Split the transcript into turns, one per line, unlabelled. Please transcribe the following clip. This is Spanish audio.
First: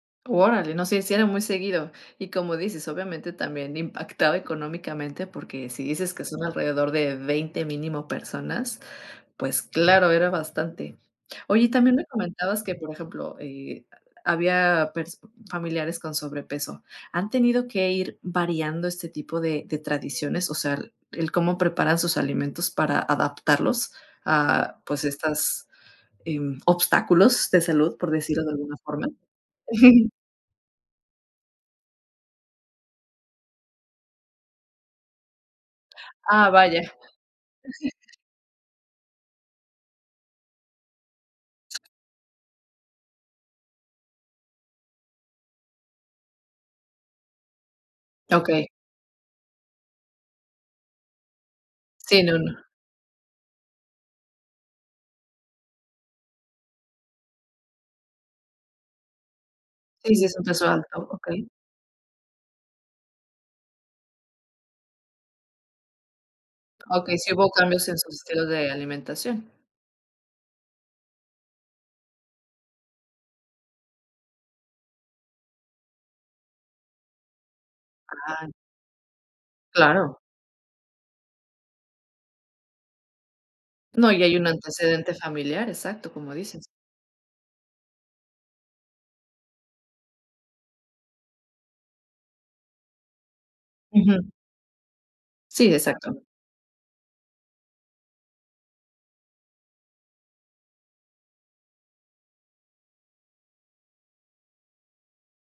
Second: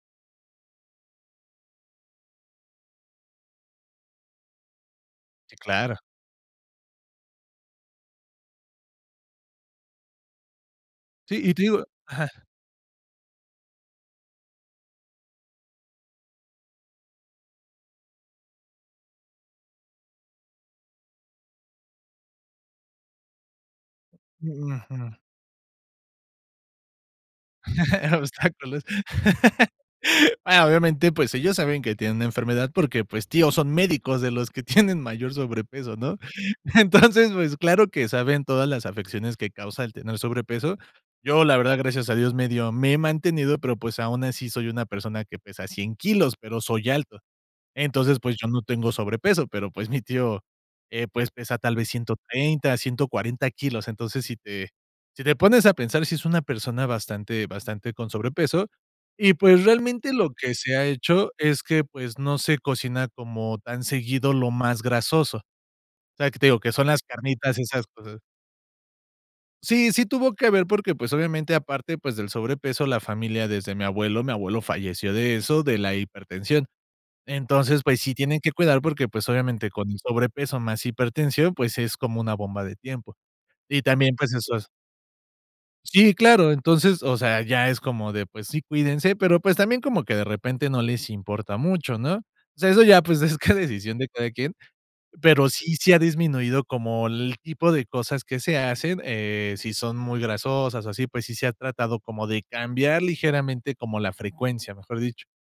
Órale, no, sí sí era muy seguido. Y como dices, obviamente, también impactaba económicamente,
Sí,
porque, si
claro.
dices que son alrededor de 20 mínimo, personas, pues claro, era bastante.
Sí, y te
Oye, y
digo
también me
Ajá.
comentabas que, por ejemplo, eh, ha había pers familiares con sobrepeso, ¿han tenido que ir variando este tipo de de tradiciones, o sea, el el cómo preparan sus alimentos para adaptarlos, ah,
Mm.
pues,
Ujú.
estas, em, obstáculos de salud, por decirlo de alguna
Obstáculos.
forma?
Ah, obviamente, pues, ellos saben que tienen una enfermedad porque, pues, tíos, son médicos de los que tienen mayor sobrepeso, ¿no?
Ah, vaya.
Entonces, pues, claro que saben todas las afecciones que causa el tener sobrepeso. Yo, la verdad, gracias a dios medio me he mantenido, pero, pues, aun así soy una persona, que pesa 100 kilos, pero soy alto. Entonces, pues, yo no
Okey.
tengo sobrepeso, pero, pues, mi tío, eh, pues pesa tal vez ciento
Sí, no, no.
treinta, ciento cuarenta kilos. Entonces, si te si te pones a pensar, sí es una persona bastante bastante con sobrepeso, y pues realmente
Sí, sí,
lo
eso
que
empezó
se ha
alto,
hecho
okey.
es que, pues, no se cocina como tan seguido lo más grasoso, o sea, que te digo, que son las
Okey, sí hubo
carnitas y esas
cambios, en su
cosas.
estilo de alimentación.
Sí, sí tuvo que ver porque, pues, obviamente aparte, pues del sobrepeso, la familia desde mi abuelo mi abuelo falleció de eso, de la hipertensión. Entonces, pues sí tienen que
Ay.
cuidar porque, pues, obviamente con y
Claro.
sobrepeso más hipertensión, pues, es como una bomba de tiempo, y
No,
también,
y
pues
hay un
eso hace
antecedente familiar,
Sí,
exacto, como
claro,
dices.
entonces O sea, ya es como de, pues sí, cuídense, pero pues, también como que de repente no les importa mucho, ¿no? O sea, eso ya, pues, es ca decisión de cada
Ujú.
quien, pero,
Sí,
sí sí ha
exacto.
disminuido como el tipo de cosas que se hacen, eh, si son muy grasosas o así, pues, sí se ha tratado como de cambiar ligeramente como la frecuencia, mejor dicho.